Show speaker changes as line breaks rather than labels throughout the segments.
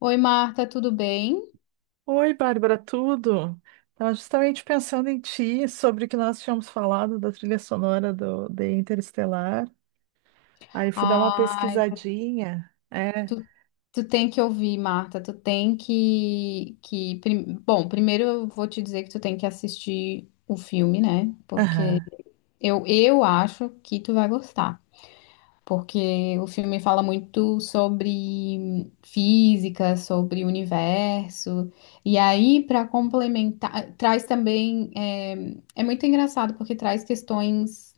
Oi, Marta, tudo bem?
Oi, Bárbara, tudo? Estava justamente pensando em ti, sobre o que nós tínhamos falado da trilha sonora de Interestelar. Aí fui dar uma
Ai,
pesquisadinha. É.
tu, tu tem que ouvir, Marta, tu tem que, Bom, primeiro eu vou te dizer que tu tem que assistir o filme, né? Porque
Aham.
eu acho que tu vai gostar. Porque o filme fala muito sobre física, sobre o universo. E aí, para complementar, traz também... É, é muito engraçado porque traz questões.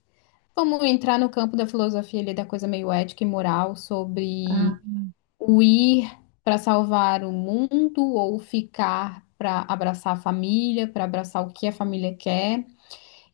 Vamos entrar no campo da filosofia ali, da coisa meio ética e moral,
Ah,
sobre o ir para salvar o mundo ou ficar para abraçar a família, para abraçar o que a família quer.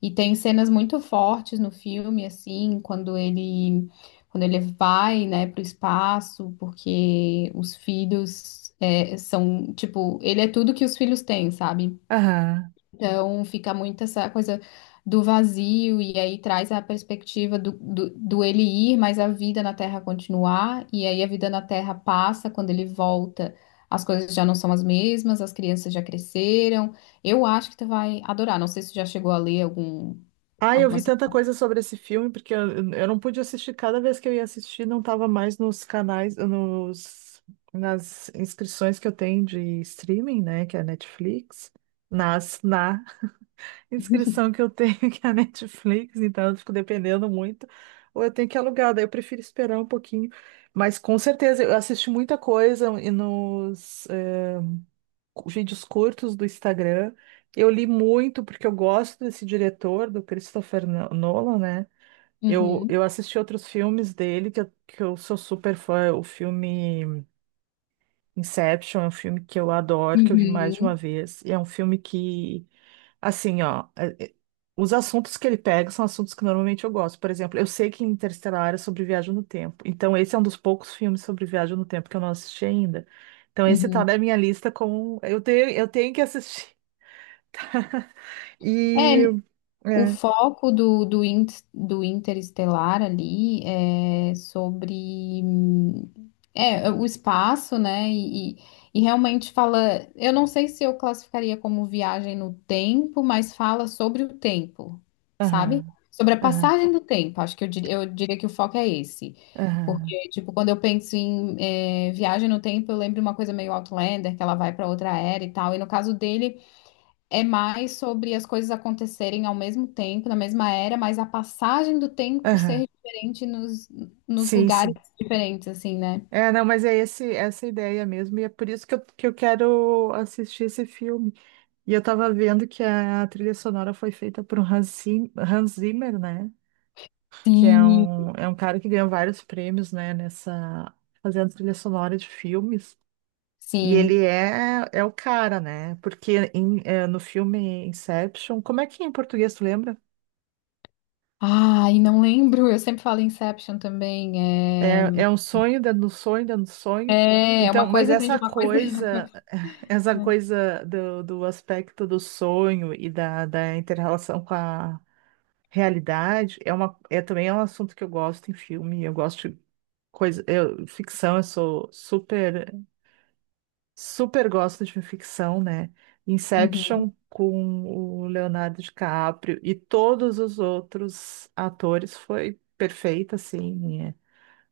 E tem cenas muito fortes no filme, assim, quando ele vai, né, para o espaço, porque os filhos é, são, tipo, ele é tudo que os filhos têm, sabe?
aham.
Então fica muito essa coisa do vazio, e aí traz a perspectiva do ele ir, mas a vida na Terra continuar, e aí a vida na Terra passa, quando ele volta, as coisas já não são as mesmas, as crianças já cresceram. Eu acho que tu vai adorar. Não sei se tu já chegou a ler algum,
Ah, eu
alguma.
vi tanta coisa sobre esse filme, porque eu não pude assistir. Cada vez que eu ia assistir, não estava mais nos canais, nas inscrições que eu tenho de streaming, né? Que é a Netflix. Na inscrição que eu tenho, que é a Netflix, então eu fico dependendo muito, ou eu tenho que alugar, daí eu prefiro esperar um pouquinho. Mas com certeza, eu assisti muita coisa e nos vídeos curtos do Instagram. Eu li muito, porque eu gosto desse diretor, do Christopher Nolan, né? Eu,
Uhum,
eu assisti outros filmes dele, que eu sou super fã, o filme. Inception é um filme que eu adoro, que eu vi mais de uma
uhum,
vez. E é um filme que, assim, ó, os assuntos que ele pega são assuntos que normalmente eu gosto. Por exemplo, eu sei que Interestelar é sobre viagem no tempo. Então, esse é um dos poucos filmes sobre viagem no tempo que eu não assisti ainda. Então, esse tá
uhum.
na minha lista como eu tenho que assistir. E.
É, o
É.
foco do Interestelar ali é sobre é, o espaço, né? E realmente fala. Eu não sei se eu classificaria como viagem no tempo, mas fala sobre o tempo, sabe?
Aham,
Sobre a
aham,
passagem do tempo. Acho que eu diria que o foco é esse.
aham,
Porque, tipo, quando eu penso em é, viagem no tempo, eu lembro uma coisa meio Outlander, que ela vai para outra era e tal. E no caso dele, é mais sobre as coisas acontecerem ao mesmo tempo, na mesma era, mas a passagem do tempo
aham.
ser diferente nos
Sim,
lugares
sim.
diferentes, assim, né?
É, não, mas é esse, essa ideia mesmo, e é por isso que que eu quero assistir esse filme. E eu tava vendo que a trilha sonora foi feita por um Hans Zimmer, né?
Sim.
É um cara que ganhou vários prêmios, né? Nessa, fazendo trilha sonora de filmes. E ele
Sim.
é o cara, né? Porque no filme Inception, como é que é em português, tu lembra?
Ah, e não lembro, eu sempre falo Inception também.
É um sonho dentro do sonho dentro do
É,
sonho.
é
Então,
uma
mas
coisa dentro de
essa
uma coisa. Dentro de uma
coisa, essa
coisa.
coisa do aspecto do sonho e da inter-relação com a realidade é uma é também é um assunto que eu gosto em filme, eu gosto de coisa, eu, ficção, eu sou super super gosto de ficção, né?
Uhum.
Inception com o Leonardo DiCaprio e todos os outros atores foi perfeita, assim. É.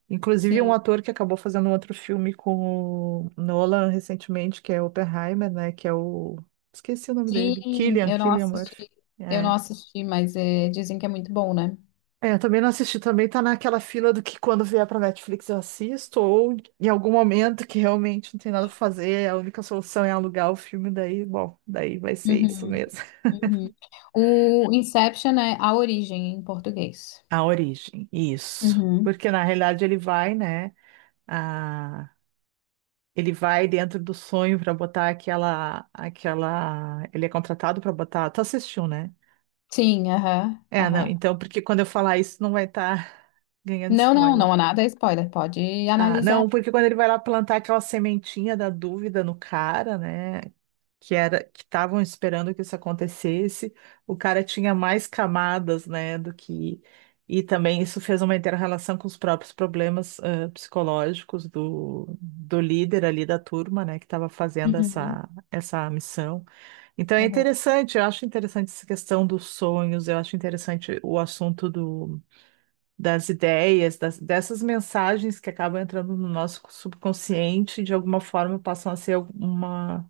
Inclusive um
Sim.
ator que acabou fazendo um outro filme com o Nolan recentemente, que é Oppenheimer, né? Que é o esqueci o nome dele,
Sim,
Killian Murphy.
eu não
É.
assisti, mas é, dizem que é muito bom, né?
É, eu também não assisti, também tá naquela fila do que quando vier pra Netflix eu assisto, ou em algum momento que realmente não tem nada pra fazer, é a única solução é alugar o filme, daí, bom, daí vai ser isso
Uhum,
mesmo.
uhum. O Inception é A Origem em português.
A origem, isso.
Uhum.
Porque na realidade ele vai, né, a... ele vai dentro do sonho pra botar ele é contratado pra botar, tu assistiu, né?
Sim, aham,
É, não,
aham.
então, porque quando eu falar isso não vai estar ganhando
Não, não,
spoiler.
não há nada, é spoiler, pode
Ah,
analisar.
não, porque quando ele vai lá plantar aquela sementinha da dúvida no cara, né? Que era que estavam esperando que isso acontecesse, o cara tinha mais camadas, né, do que e também isso fez uma inter-relação com os próprios problemas psicológicos do líder ali da turma, né, que estava fazendo
Uhum,
essa missão. Então é
aham.
interessante, eu acho interessante essa questão dos sonhos, eu acho interessante o assunto do dessas mensagens que acabam entrando no nosso subconsciente, de alguma forma passam a ser uma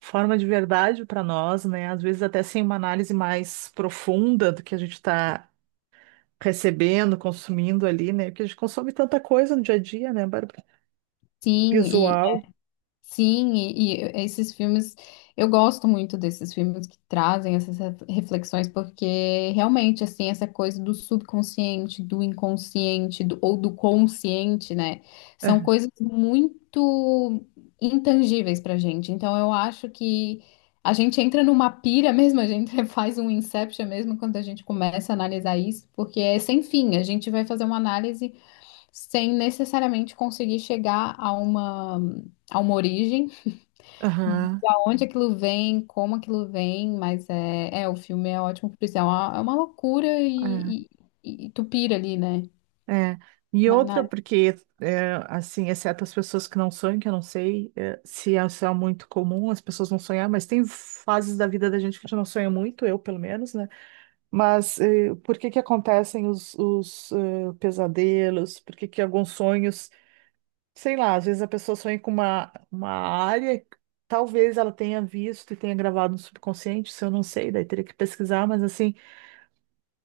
forma de verdade para nós, né? Às vezes até sem uma análise mais profunda do que a gente está recebendo, consumindo ali, né? Porque a gente consome tanta coisa no dia a dia, né, Bárbara?
Sim,
Visual.
sim, e esses filmes, eu gosto muito desses filmes que trazem essas reflexões, porque realmente, assim, essa coisa do subconsciente, do inconsciente, ou do consciente, né, são coisas muito intangíveis pra gente. Então, eu acho que a gente entra numa pira mesmo, a gente faz um inception mesmo quando a gente começa a analisar isso, porque é sem fim, a gente vai fazer uma análise sem necessariamente conseguir chegar a uma origem,
Aham,
da onde aquilo vem, como aquilo vem, mas é, é o filme é ótimo por isso, é uma loucura e, e tu pira ali, né?
é. E
Na,
outra,
na...
porque, é, assim, exceto as pessoas que não sonham, que eu não sei, se é muito comum as pessoas não sonhar, mas tem fases da vida da gente que a gente não sonha muito, eu pelo menos, né? Mas é, por que que acontecem pesadelos? Por que que alguns sonhos, sei lá, às vezes a pessoa sonha com uma área, que talvez ela tenha visto e tenha gravado no subconsciente, isso eu não sei, daí teria que pesquisar, mas assim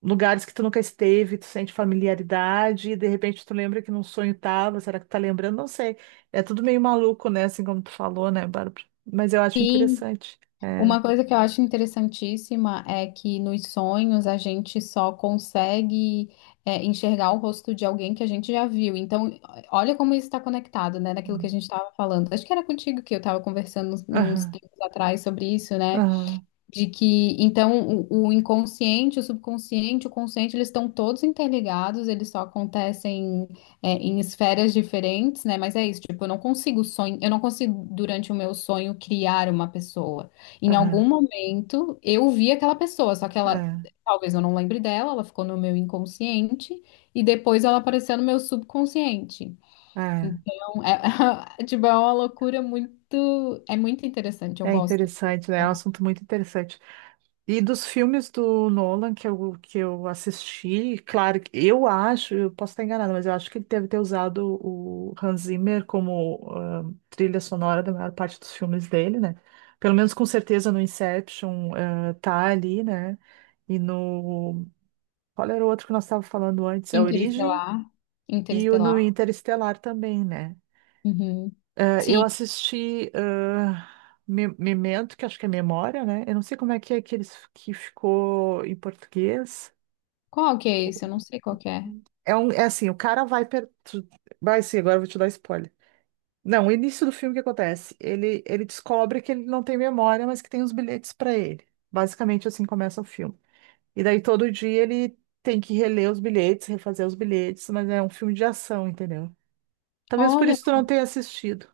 lugares que tu nunca esteve, tu sente familiaridade, e de repente tu lembra que num sonho tava, será que tu tá lembrando? Não sei. É tudo meio maluco, né? Assim como tu falou, né, Bárbara? Mas eu acho
Sim,
interessante. É.
uma coisa que eu acho interessantíssima é que nos sonhos a gente só consegue é, enxergar o rosto de alguém que a gente já viu. Então, olha como isso está conectado, né, naquilo que a gente estava falando. Acho que era contigo que eu estava conversando uns
Aham,
tempos atrás sobre isso, né?
aham,
De que, então, o inconsciente, o subconsciente, o consciente, eles estão todos interligados, eles só acontecem, é, em esferas diferentes, né? Mas é isso, tipo, eu não consigo, durante o meu sonho, criar uma pessoa. Em
aham.
algum momento, eu vi aquela pessoa, só que ela, talvez eu não lembre dela, ela ficou no meu inconsciente, e depois ela apareceu no meu subconsciente.
É, é.
Então, é, tipo, é uma loucura muito, é muito interessante, eu
É
gosto.
interessante, né? É um assunto muito interessante. E dos filmes do Nolan que eu assisti, claro, que eu acho, eu posso estar enganada, mas eu acho que ele deve ter usado o Hans Zimmer como trilha sonora da maior parte dos filmes dele, né? Pelo menos com certeza no Inception tá ali, né? E no. Qual era o outro que nós estávamos falando antes? A Origem
Interestelar.
e o no
Interestelar.
Interestelar também, né?
Uhum.
Eu
Sim.
assisti Memento, que acho que é Memória, né? Eu não sei como é que eles que ficou em português.
Qual que é esse? Eu não sei qual que é.
É assim, o cara vai per... vai sim, agora eu vou te dar spoiler. Não, o início do filme o que acontece? Ele descobre que ele não tem memória, mas que tem os bilhetes para ele. Basicamente assim começa o filme. E daí todo dia ele tem que reler os bilhetes, refazer os bilhetes, mas é um filme de ação, entendeu? Talvez por
Olha,
isso tu não tenha assistido.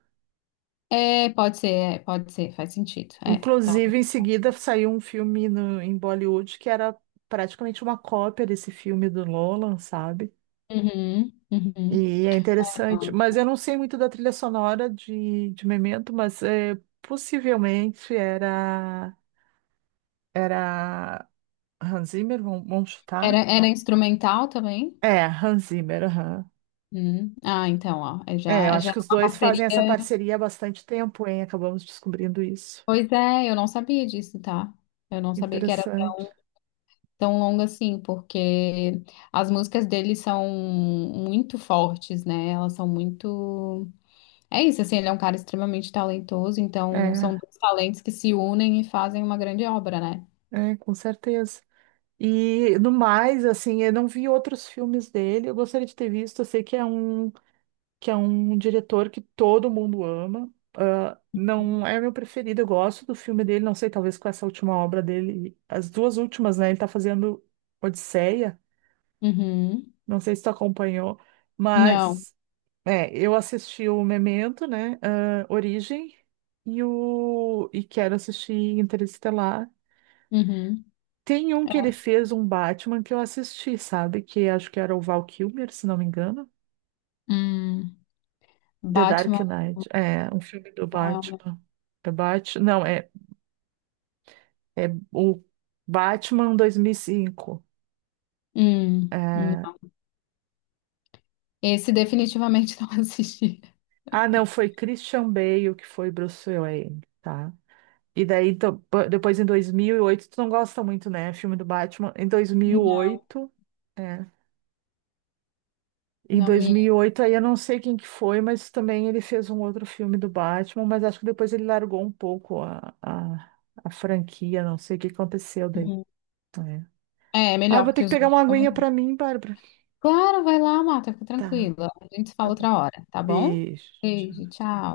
é, pode ser, faz sentido. É, top.
Inclusive, em seguida saiu um filme em Bollywood que era praticamente uma cópia desse filme do Nolan, sabe?
Uhum, uhum.
E é interessante. Mas
Não.
eu não sei muito da trilha sonora de Memento, mas é, possivelmente era, era Hans Zimmer, vamos chutar?
Era, era instrumental também?
É, Hans Zimmer, aham.
Hum. Ah, então, ó, é
É, eu
já, já
acho
é
que os
uma
dois fazem essa
parceria.
parceria há bastante tempo, hein? Acabamos descobrindo isso.
Pois é, eu não sabia disso, tá? Eu não sabia que era
Interessante.
tão longa assim, porque as músicas dele são muito fortes, né? Elas são muito. É isso, assim, ele é um cara extremamente talentoso, então são
É,
dois talentos que se unem e fazem uma grande obra, né?
é, com certeza. E no mais, assim, eu não vi outros filmes dele. Eu gostaria de ter visto. Eu sei que é que é um diretor que todo mundo ama. Ah, não é meu preferido. Eu gosto do filme dele. Não sei, talvez com essa última obra dele, as duas últimas, né? Ele tá fazendo Odisseia.
Uhum.
Não sei se tu acompanhou,
Não.
mas é, eu assisti o Memento, né? Origem e quero assistir Interestelar.
Uhum.
Tem um que ele fez um Batman que eu assisti, sabe? Que acho que era o Val Kilmer, se não me engano.
Hum.
The
Batman
Dark Knight. É, um filme do
não é o meu.
Batman. É Batman. Não, é, é o Batman 2005.
Hum.
É...
Não. Esse definitivamente não assisti.
Ah, não, foi Christian Bale que foi Bruce Wayne, tá? E daí, então, depois em 2008, tu não gosta muito, né? Filme do Batman. Em
Não,
2008. Em
não
dois
me.
mil e oito, aí eu não sei quem que foi, mas também ele fez um outro filme do Batman, mas acho que depois ele largou um pouco a franquia, não sei o que aconteceu daí.
Uhum.
É.
É, é
Ah, eu
melhor
vou ter
porque
que
os
pegar uma
outros são
aguinha
melhores.
pra mim, Bárbara.
Claro, vai lá, mata, fica
Tá,
tranquila. A gente se fala
tá bom.
outra hora, tá bom?
Beijo.
Beijo,
Tchau.
tchau.